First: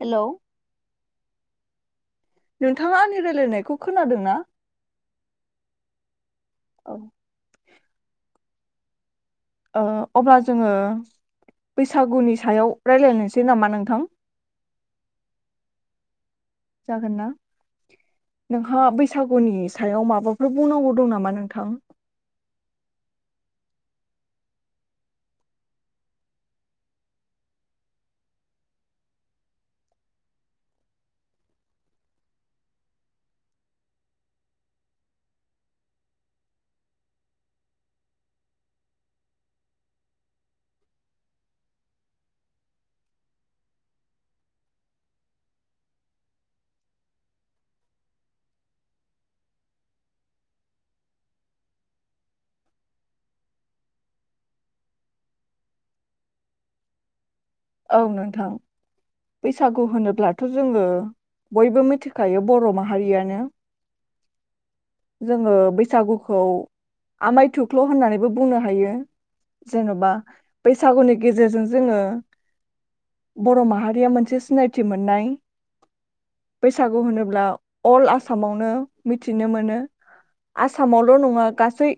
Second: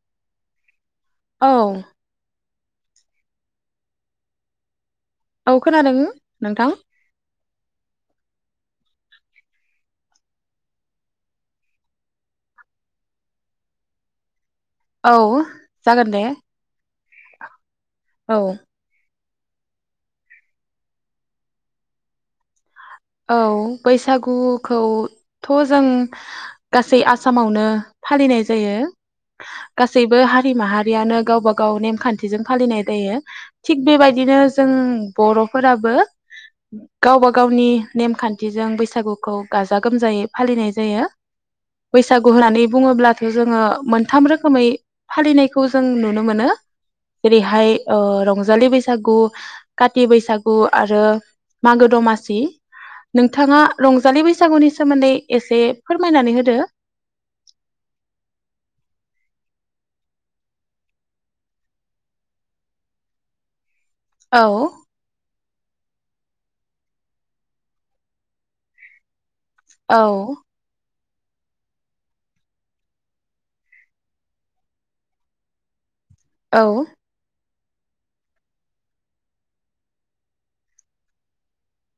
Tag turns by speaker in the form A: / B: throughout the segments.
A: Hello
B: औ
A: नोंथाङा आंनि रायलायनायखौ खोनादों ना?
B: औ खोनादों नोंथां।
A: औ ओ अब्ला जोङो बैसागुनि सायाव रायलायनोसै नामा नोंथां?
B: औ जागोन दे
A: जागोन ना?
B: औ।
A: नोंहा बैसागुनि सायाव माबाफोर बुंनांगौ दं नामा नोंथां?
B: औ बैसागुखौथ' जों गासै आसामावनो फालिनाय जायो गासैबो हारि माहारियानो गावबा गाव नेमखान्थिजों फालिनाय दायो थिग बेबायदिनो जों बर'फोराबो गावबा गावनि नेमखान्थिजों बैसागुखौ गाजा गोमजायै फालिनाय जायो बैसागु होननानै बुङोब्लाथ' जोङो मोनथाम रोखोमै फालिनायखौ जों नुनो मोनो जेरैहाय रंजालि बैसागु काति बैसागु आरो मागो दमासि नोंथाङा रंजालि बैसागुनि सोमोन्दै एसे फोरमायनानै होदो।
A: औ नोंथां बैसागु होनोब्लाथ' जोङो बयबो मिथिखायो बर' माहारियानो
B: औ
A: जोङो बै सागुखौ आमाय थुख्ल' होननानैबो बुंनो हायो।
B: औ
A: जेनबा बाैसा। सागुनि गेजेरजों जोङो बर' माहारिया मोनसे सिनायथि मोननाय
B: औ
A: बैसागु होनोब्ला अल आसामावनो मिथिनो मोनो आसामावल' नङा गासै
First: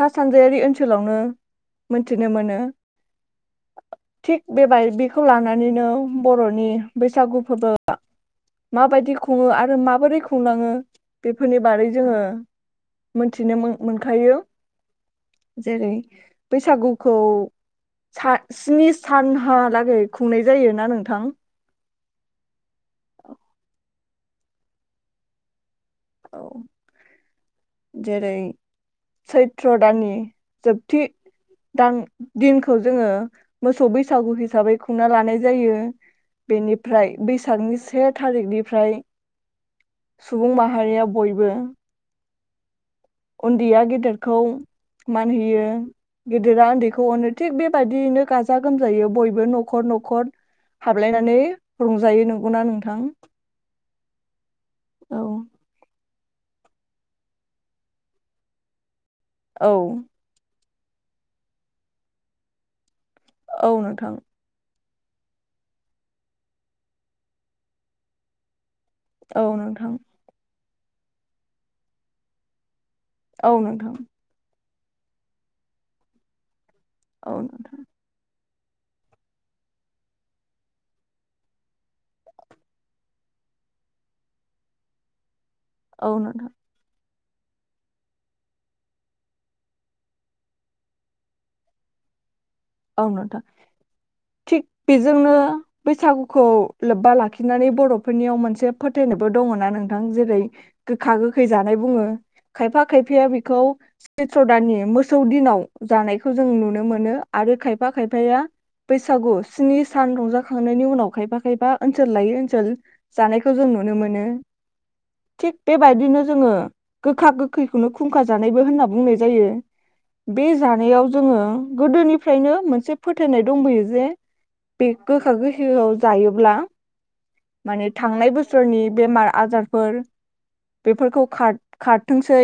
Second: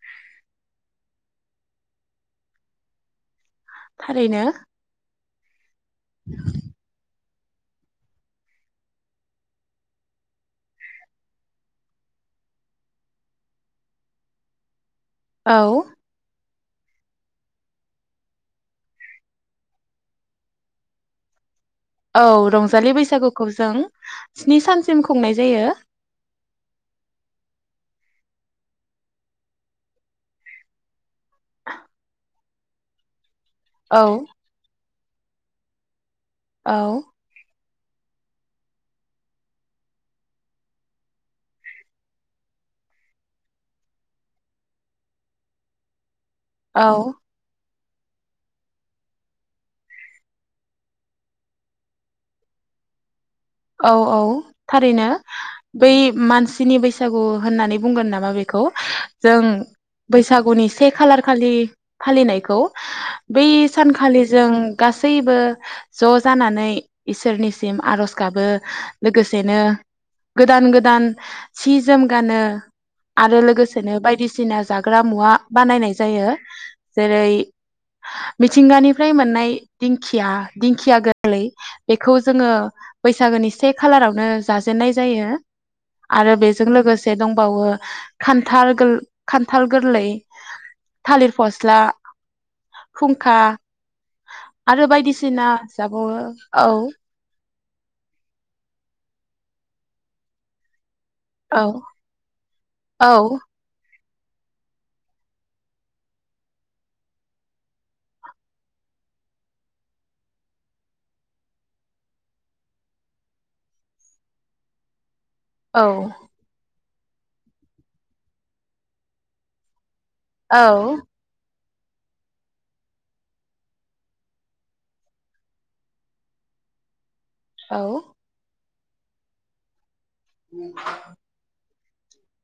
A: सा सानजायारि ओनसोलावनो मोनथिनो मोनो। थिग
B: थारैनो
A: बेबाय बेखौ लानानै नैनो बर'नि बैसागु फोरबो माबायदि खुङो आरो माबोरै खुंलाङो बेफोरनि बारै जोङो मोनथिनो मो मोनखायो
B: औ
A: जेरै बैसागुखौ सा स्नि सानहालागै खुंनाय जायोना नोंथां
B: औ रंजालि बैसागुखौ जों स्नि सानसिम खुंनाय जायो।
A: औ जेरै सैथ्र दाननि जोबथि दान दिनखौ जोङो मोसौ
B: औ
A: बैसागु हिसाबै खुंना लानाय जायो!
B: औ
A: बेनिफ्राय बैसागनि सि से थारिखनिफ्राय सुबुं माह माहारिया बयबो उन्दैया गेदेरखौ मान होयो गिदिरा
B: औ
A: उन्दैखौ अनो थिग बे बेबायदियैनो गाजा गोमजायोै बयबो न'खर न'खर हाबलायनानै रंजायो नंगौना नोंथां‌
B: औ औ थारैनो बै मानसिनि बैसागु होननानै बुंगोन नामा बेखौ जों बैसागुनि से खालार खालि फालिनायखौ बै
A: औ नोंथां
B: सानखालि जों। गासैबो ज' जानानै इसोरनिसिम आर'ज गाबो।
A: औ
B: लोगोसेनो
A: नोंथां
B: गोदान गोदान गोदान सि जोम गानो। आरो
A: औ नोंथां
B: लोगोसेनो बायदिसिना जागोन। खाग्रा मुवा बानायनाय जायो। जेरै
A: औ नोंथां।
B: मिथिंगानिफ्राय मोननाय दिंखिया दिंखिया गोरलै बेखौ जोङो बैसागोनि से खालारावनो जाजेननाय जायो ।
A: औ
B: आरो
A: नोंथां
B: बेजों लोगोसे दे दंबावो खान्थाल गोल खान्थाल गोरलै थालिर फस्ला
A: औ
B: फुंखा
A: नोंथां । थिग
B: आरो
A: बेजोंनो
B: बायदिसिना जाबावो
A: बैसागुखौ
B: औ
A: लोब्बा लाखि खिनानै बर'फोरनियाव मोनसे फोथायनायबो दङ ना नोंथां जेरै गोखा गोखै जानाय
B: औ
A: बुङो खायफा खायफाया
B: औ
A: बेखौ चैत्र दाननि मोसौ दिनाव जानायखौ जों नुनो मोनो । आरो खायफा खायफाया बैसागु स्नि सान रंजाखांनायनि उनाव खायफा खायफा ओनसोल लायै ओनसोल जानायखौ जों नुनो मोनो । थिग
B: औ
A: बेबायदिनो जोङो गोखा गोखैखौनो खुंखा जानायबो होनना बुंनाय जायो । बे
B: औ
A: जानायाव जोङो गोदोनि फ्रायनो मोनसे फोथायनाय दंबोयो बे बे गोखा गोखैखौ जायोब्ला माने
B: औ
A: थांनाय बो सोरनि बेमार आजारफोर बेफोरखौ खार खार थोंसै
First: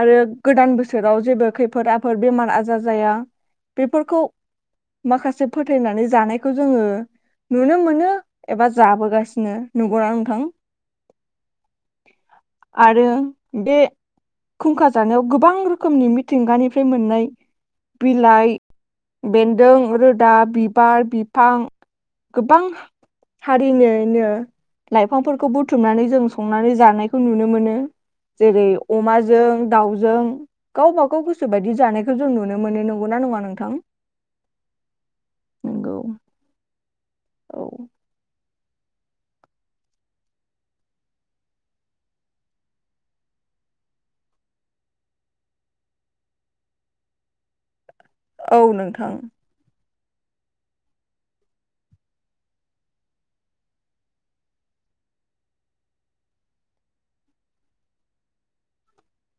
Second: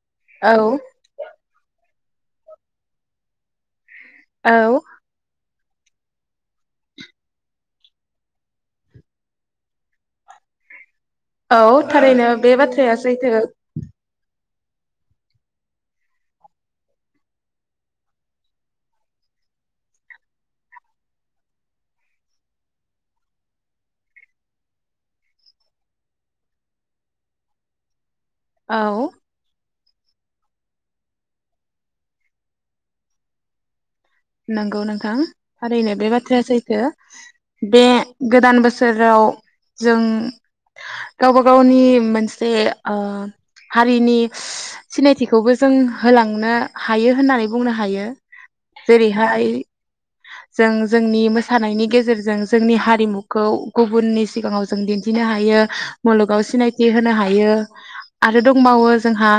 A: आरो गोदान बोसोराव जेबो खै फोद आफोद बेमार आजार जाया । बेफोरखौ
B: औ
A: माखासे फोथायनानै जानायखौ जोङो नुनो मोनो एबा जाबोगासिनो नंगौना नोंथां?
B: औ थारैनो बे बाथ्राया
A: आरो
B: सैथो
A: बे
B: ।
A: खुंखा जानायाव गोबां रोखोमनि मिथिंगानिफ्राय मोननाय बिलाइ बेन्दों रोदा बिबार बिफां गोबां हारिनिनो लाइफांफोरखौ बुथुमनानै जों संनानै जानायखौ नुनो मोनो । जेरै
B: औ
A: अमाजों दाउ जों गावबा गाव गोसो बायदि जानायखौ जों नुनो मोन नंगौना नङा नों थां?
B: नंगौ नोंथां थारैनो बे बाथ्राया सैथो । बे गोदान बो सोराव जों गावबा गावनि मोनसे ओ हारिनि सिनायथिखौबो जों होलांनो हायो होननानै बुंनो हायो ।
A: औ नोंथां ।
B: जों जोंनि मोसानायनि गेजेरजों जोंनि हारिमुखौ गुबुननि सिगाङाव जों दिन्थिनो हायो । मुलुगाव सिनायथि होनो हायो आरो दंबावो जोंहा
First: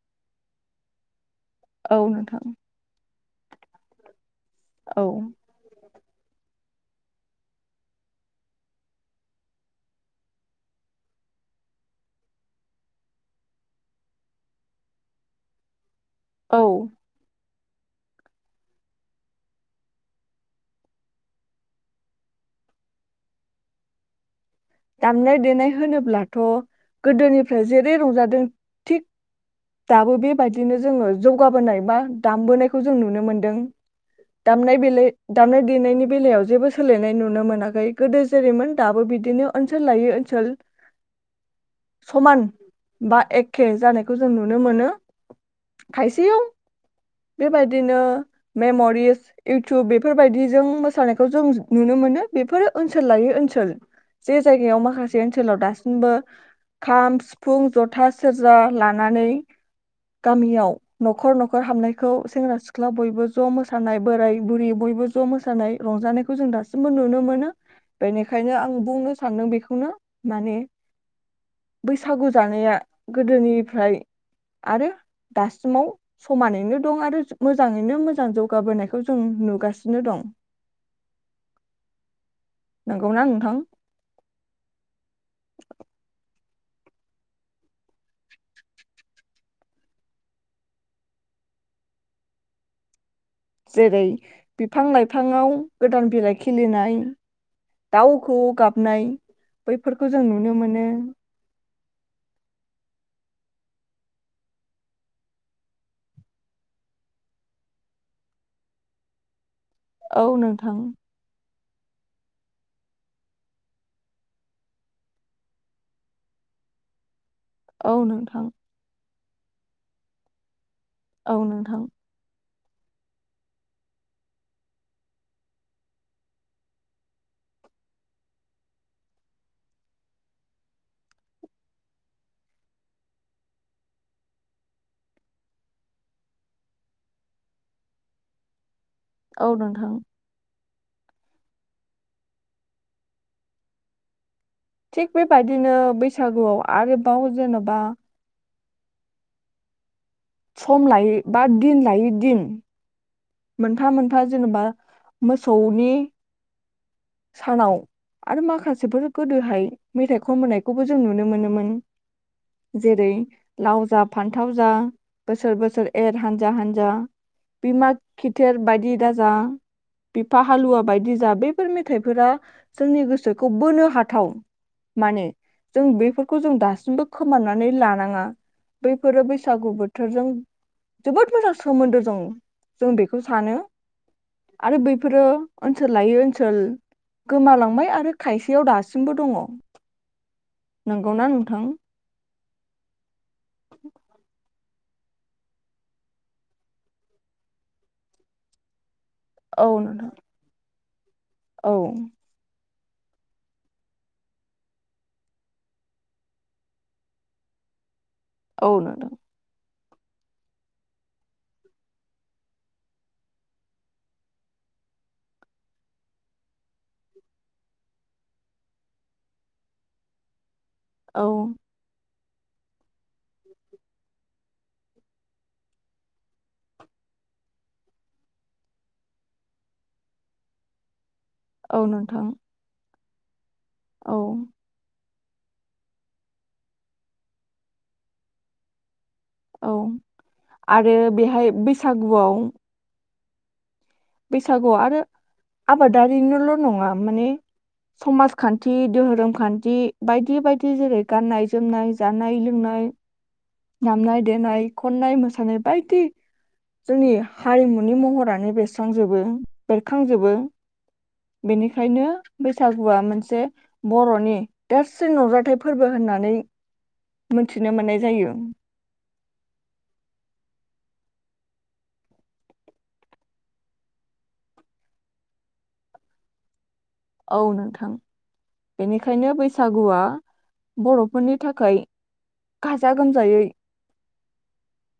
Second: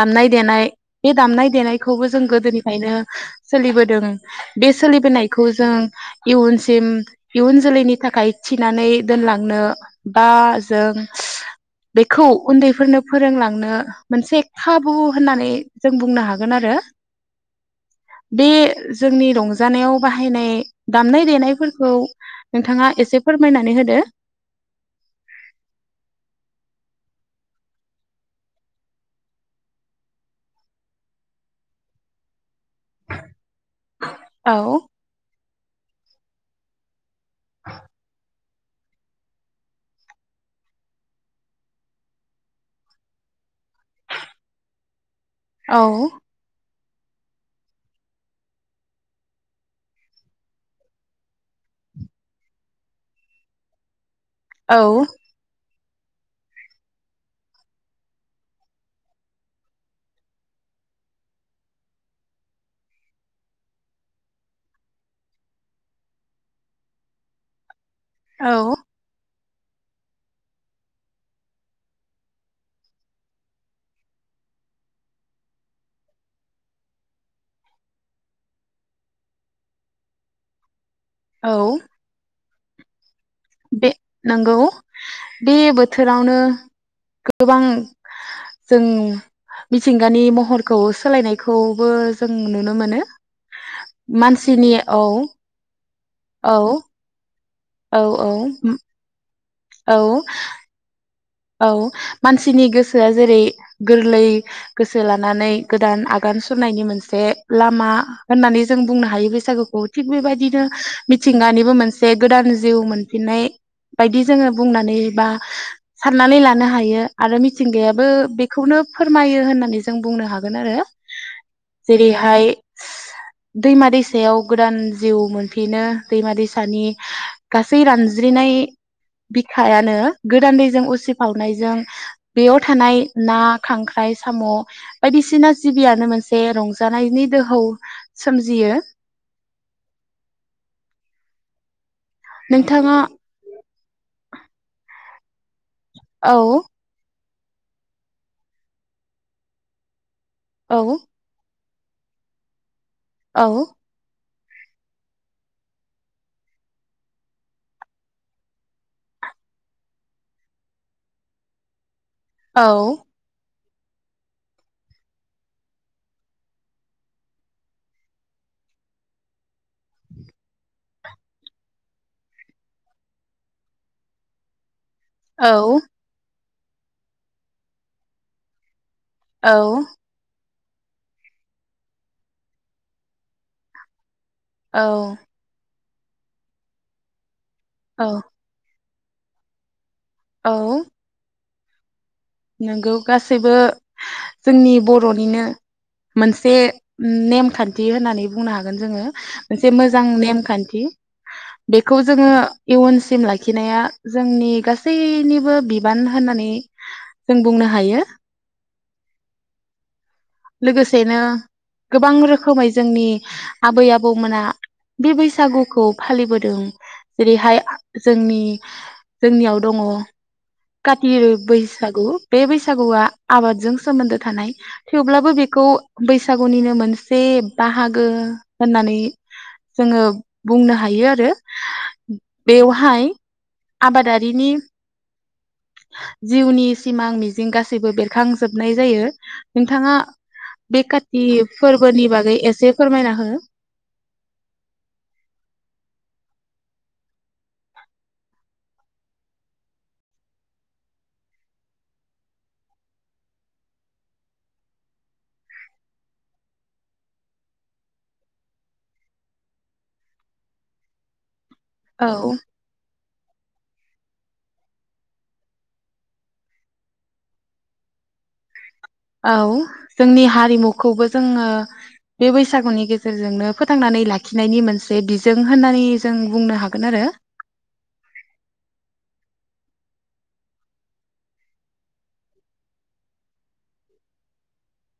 B: दामनाय देनाय बे दामनाय दे
A: औ
B: देनायखौबो जों
A: नोंथां।
B: गोदोनिफ्रायनो सोलिबोदों । बे
A: औ
B: सोलिबोनायखौ जों इयुनसिम इयुन जोलैनि थाखाय थिनानै दोनलांनो बा जों बेखौ उन्दैफोरनो फोरोंलांनो मोनसे खाबु होननानै जों बुंनो
A: औ
B: हागोन आरो बे जोंनि रंजानायाव बाहायनाय दामनाय देनायफोरखौ नोंथाङा एसे फोरमायनानै होदो
A: दामनाय देनाय होनोब्लाथ गोदोनिफ्राय जेरै रंजादों थिग दाबो बेबायदिनो जोङो जौगाबोनाय बा दामबोनाय खौ जों नुनो मोनदों
B: औ
A: दामनाय बेला दामनाय देनायनि बेलायाव जेबो सोलायनाय नु नो मोनाखै गोदो जेरैमोन दाबो बिदिनो ओनसोल लायै ओनसोल समान बा एखे जानायखौ जों नुनो मोनो।
B: औ
A: खायसेयाव बेबायदिनो मेमरिस इउटुब बेफोरबायदिजों मोसानायखौ जों नुनो मोनो बेफोरो ओनसोल लायै ओनसोल। जे जायगायाव
B: औ
A: माखासे ओनसोलाव दास सिमबो खाम सिफुं जथा सेरजा लानानै गामियाव नखर नखर हाबनायखौ सेंग्रा सिख्ला बयबो ज मोसानाय बोराय बुरै बयबो ज' मोसानाय रंजानायखौ जों दासिमबो नुनो मोनो। बेनिखायनो आं
B: औ
A: बुंनो सानदों बेखौनो माने बैसागु जानाया गोदोनिफ्राय आरो दासिमाव समानैनो दं आरो मोजाङैनो मोजां जौगाबोनायखौ जों नुगासिनो दं।
B: औ
A: नंगौना नोंथां
B: नोंगौ बे बोथोरावनो गोबां जों मिथिंगानि महरखौ सोलायनायखौबो जों नुनो मोनो
A: जेरै
B: मानसिनि
A: बिफां
B: औ
A: लाइफाङाव गोदान बिलाइ
B: औ
A: खिलिनाय
B: औ
A: दाउ खौऔ
B: औ
A: गाबनाय
B: औ
A: बैफोरखौ जों नुनो मोनो
B: औ मानसिनि गोसोआ जेरै गोरलै गोसो लानानै गोदान आगान सुरनायनि मोनसे लामा होननानै जों बुंनो हायो बैसागु खौ थिग
A: औ
B: बेबायदिनो
A: नोंथां
B: मिथिंगानि बो मोनसे गोदान जिउ मोनफिननाय बायदि जोङो बुंनानै बा सारनानै लानो हायो। आरो
A: औ
B: मिथिंगायाबो
A: नोंथां
B: बेखौनो फोरमायो होननानै जों बुंनो हागोन आरो
A: औ नोंथां
B: जेरैहाय दैमा दैसायाव गोदान जिउ मोनफिनो दैमा दैसानि गासै रानज्रिनाय बिखायानो गोदान दै जों उसिफावनायजों बेयाव थानाय ना खांख्राइ साम बायदिसिना जिबियानो मोनसे रंजानायनि दोहौ सोमजियो।
A: औ नोंथां
B: नोंथाङा
A: थिग बेबा बिदिनो
B: औ
A: बैसागुआव आरोबाव जेनेबा
B: औ
A: सम लायो बा दिन लायि दिन
B: औ
A: मोनफा मोनफा जेनेबा मोसौनि सानाव आरो माखासेफोर गोदोहाय मेथाइ खनबोनायखौबो जों नुनो मोनोमोन
B: औ
A: । जेरै लाव जा फान्थाव जा बोसोर बोसोर एर हानजा हानजा बिमा खिथेर बायदि दाजा बिफा हालुवा बायदि जा बेफोर मेथाइफोरा जोंनि गोसोखौ बोनो हाथाव । माने
B: औ
A: जों बेफो खौ जों दासिमबो खोमनानै लानाङा ‌। बैफोरो
B: औ
A: बैसागु बोथोरजों जोबोद मोजां सोमोन्दो दं ‌। जों बेखौ सानो । आरो
B: औ
A: बैफोरो ओ सोल लायो ओनसोल गोमालांबाय
B: औ
A: आरो खायसेयाव दास सिमबो दङ । नंगौ ना नो थां
B: नोंगौ ‌। गासैबो जोंनि बर'निनो मोनसे नेमखान्थि होननानै बुंनो हागोन जोङो ‌।
A: औ
B: मोनसे मोजां
A: नोंथां।
B: नेमखान्थि ।
A: औ
B: बेखौ जोङो इयुनसिम लाखिनाया जोंनि गासैनिबो बिबान होननानै जों बुंनो हायो ।
A: औ नोंदां ।
B: लोगोसेनो गोबां रोखोमै जोंनि आबै आबौमोना बे बैसागुखौ फालिबोदों जेरैहाय जोंनि-जोंनियाव दङ काति
A: औ
B: बैसागु बे बैसागुआ आबादजों सोमोन्दो थानाय थेवब्लाबो बेखौ बैसागुनिनो मोनसे बाहागो होननानै जोङो बुंनो हायो आरो
A: औ नोंथां
B: । बेवहाय
A: औ
B: आबादारिनि जिउनि सिमां मिजिं गासैबो बेरखांजोबनाय जायो ।
A: औ
B: नोंथाङा बे
A: आरो
B: काति
A: बेहाय
B: फोरबोनि बागै एसे फोरमायना हो [inaudible]
A: बैसागु आरो आबादारिनोल' नङा माने समाजखान्थि, दोहोरोम खान्थि बायदि बायदि जेरै गाननाय-जोमनाय, जानाय-लोंनाय, दामनाय-देनाय, खननाय-मोसानाय, बायदि जोंनि हारिमुनि महरानो बेसो । खांजोबो बेरखांजोबो । बेनिखायनो
B: औ
A: बैसागुआ मोनसे जे बर'नि देरसिन नुजाथाइ फोरबो होननानै मोनथिनो मोननाय जायो ।
B: औ जोंनि हारिमुखौबो जोङो बे बैसागुनि गेजेरजोंनो फोथांनानै लाखिनायनि मोनसे बिजों होननानै जों बुंनो हाग
A: औ नोंथां बेनिखायनो बै सागुआ बर'फोरनि थाखाय गाजा गोमजायै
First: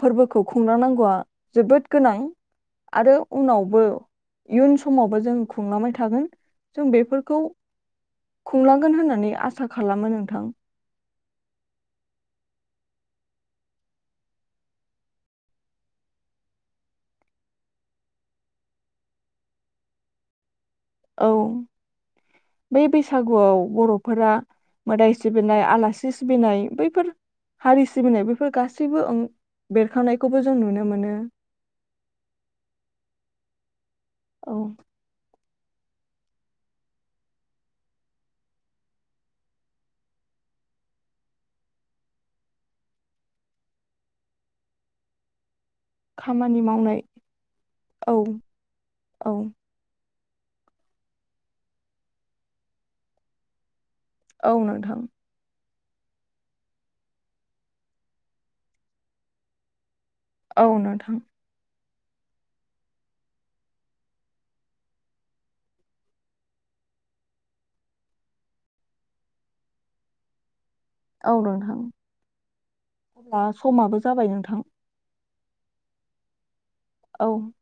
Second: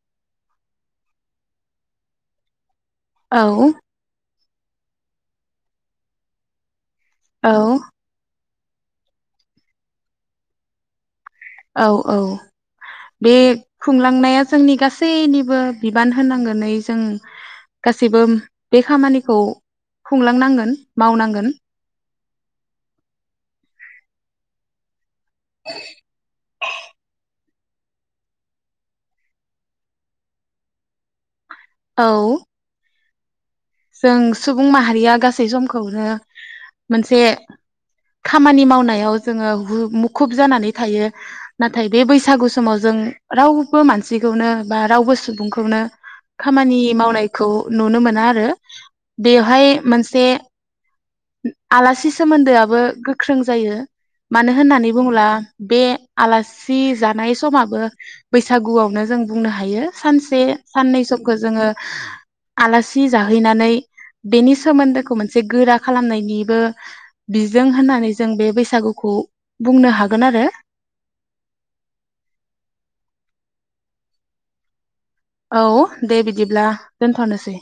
A: फोरबोखौ खुंलांनांगौआ जोबोद गोनां । आरो
B: औ
A: उनावबो इयुन समावबो जों खुंलांबाय थागोन । जों बेफोरखौ
B: औ
A: खुंलांगोन होननानै आसा खालामो नोंथां ।
B: औ औ बे खुंलांनाया जोंनि गासैनिबो बिबान होनांगोन नै जों गासैबो बे खामानिखौ खुंलांनांगोन ।
A: औ बै बैसागुआव बर' फोरा मोदाय सिबिनाय आलासि सिबिनाय बैफोर हारि सिबिनाय बेफोर गासैबो बेरखांनायखौबो जों नुनो मोनो।
B: औ। जों
A: औ
B: सुबुं माहारिया गासै सम खौनो मोनसे खामानि मावनायाव जोङो हु मुखुब जानानै थायो नाथाय बे बैसागु समाव जों रावबो मानसिखौनो बा रावबो सुबुंखौ खौनो खामानि मावनायखौ नुनो
A: औ
B: मोना आरो।
A: औ
B: बेवहाय मा मोनसे आलासि सोमोन्दोआबो गोख्रों जायो। मानो
A: औ
B: होननानै
A: नोंथां
B: बुङोब्ला। बे आलासि जानाय समाबो बैसागुआवनो जों बुंनो हायो। सानसे
A: औ
B: साननै
A: नोंथां
B: समखौ जोङो आलासि जा हैनानै बेनि सोमोन्दोखौ मोनसे गोरा खालामनायनिबो बिजों होननानै जों बे बैसागुखौ बुंनो हागोन आरो।
A: औ नोंथां दा समाबो जाबाय नोंथां।
B: औ दे बिदिब्ला।
A: औ
B: दोनथ'नोसै।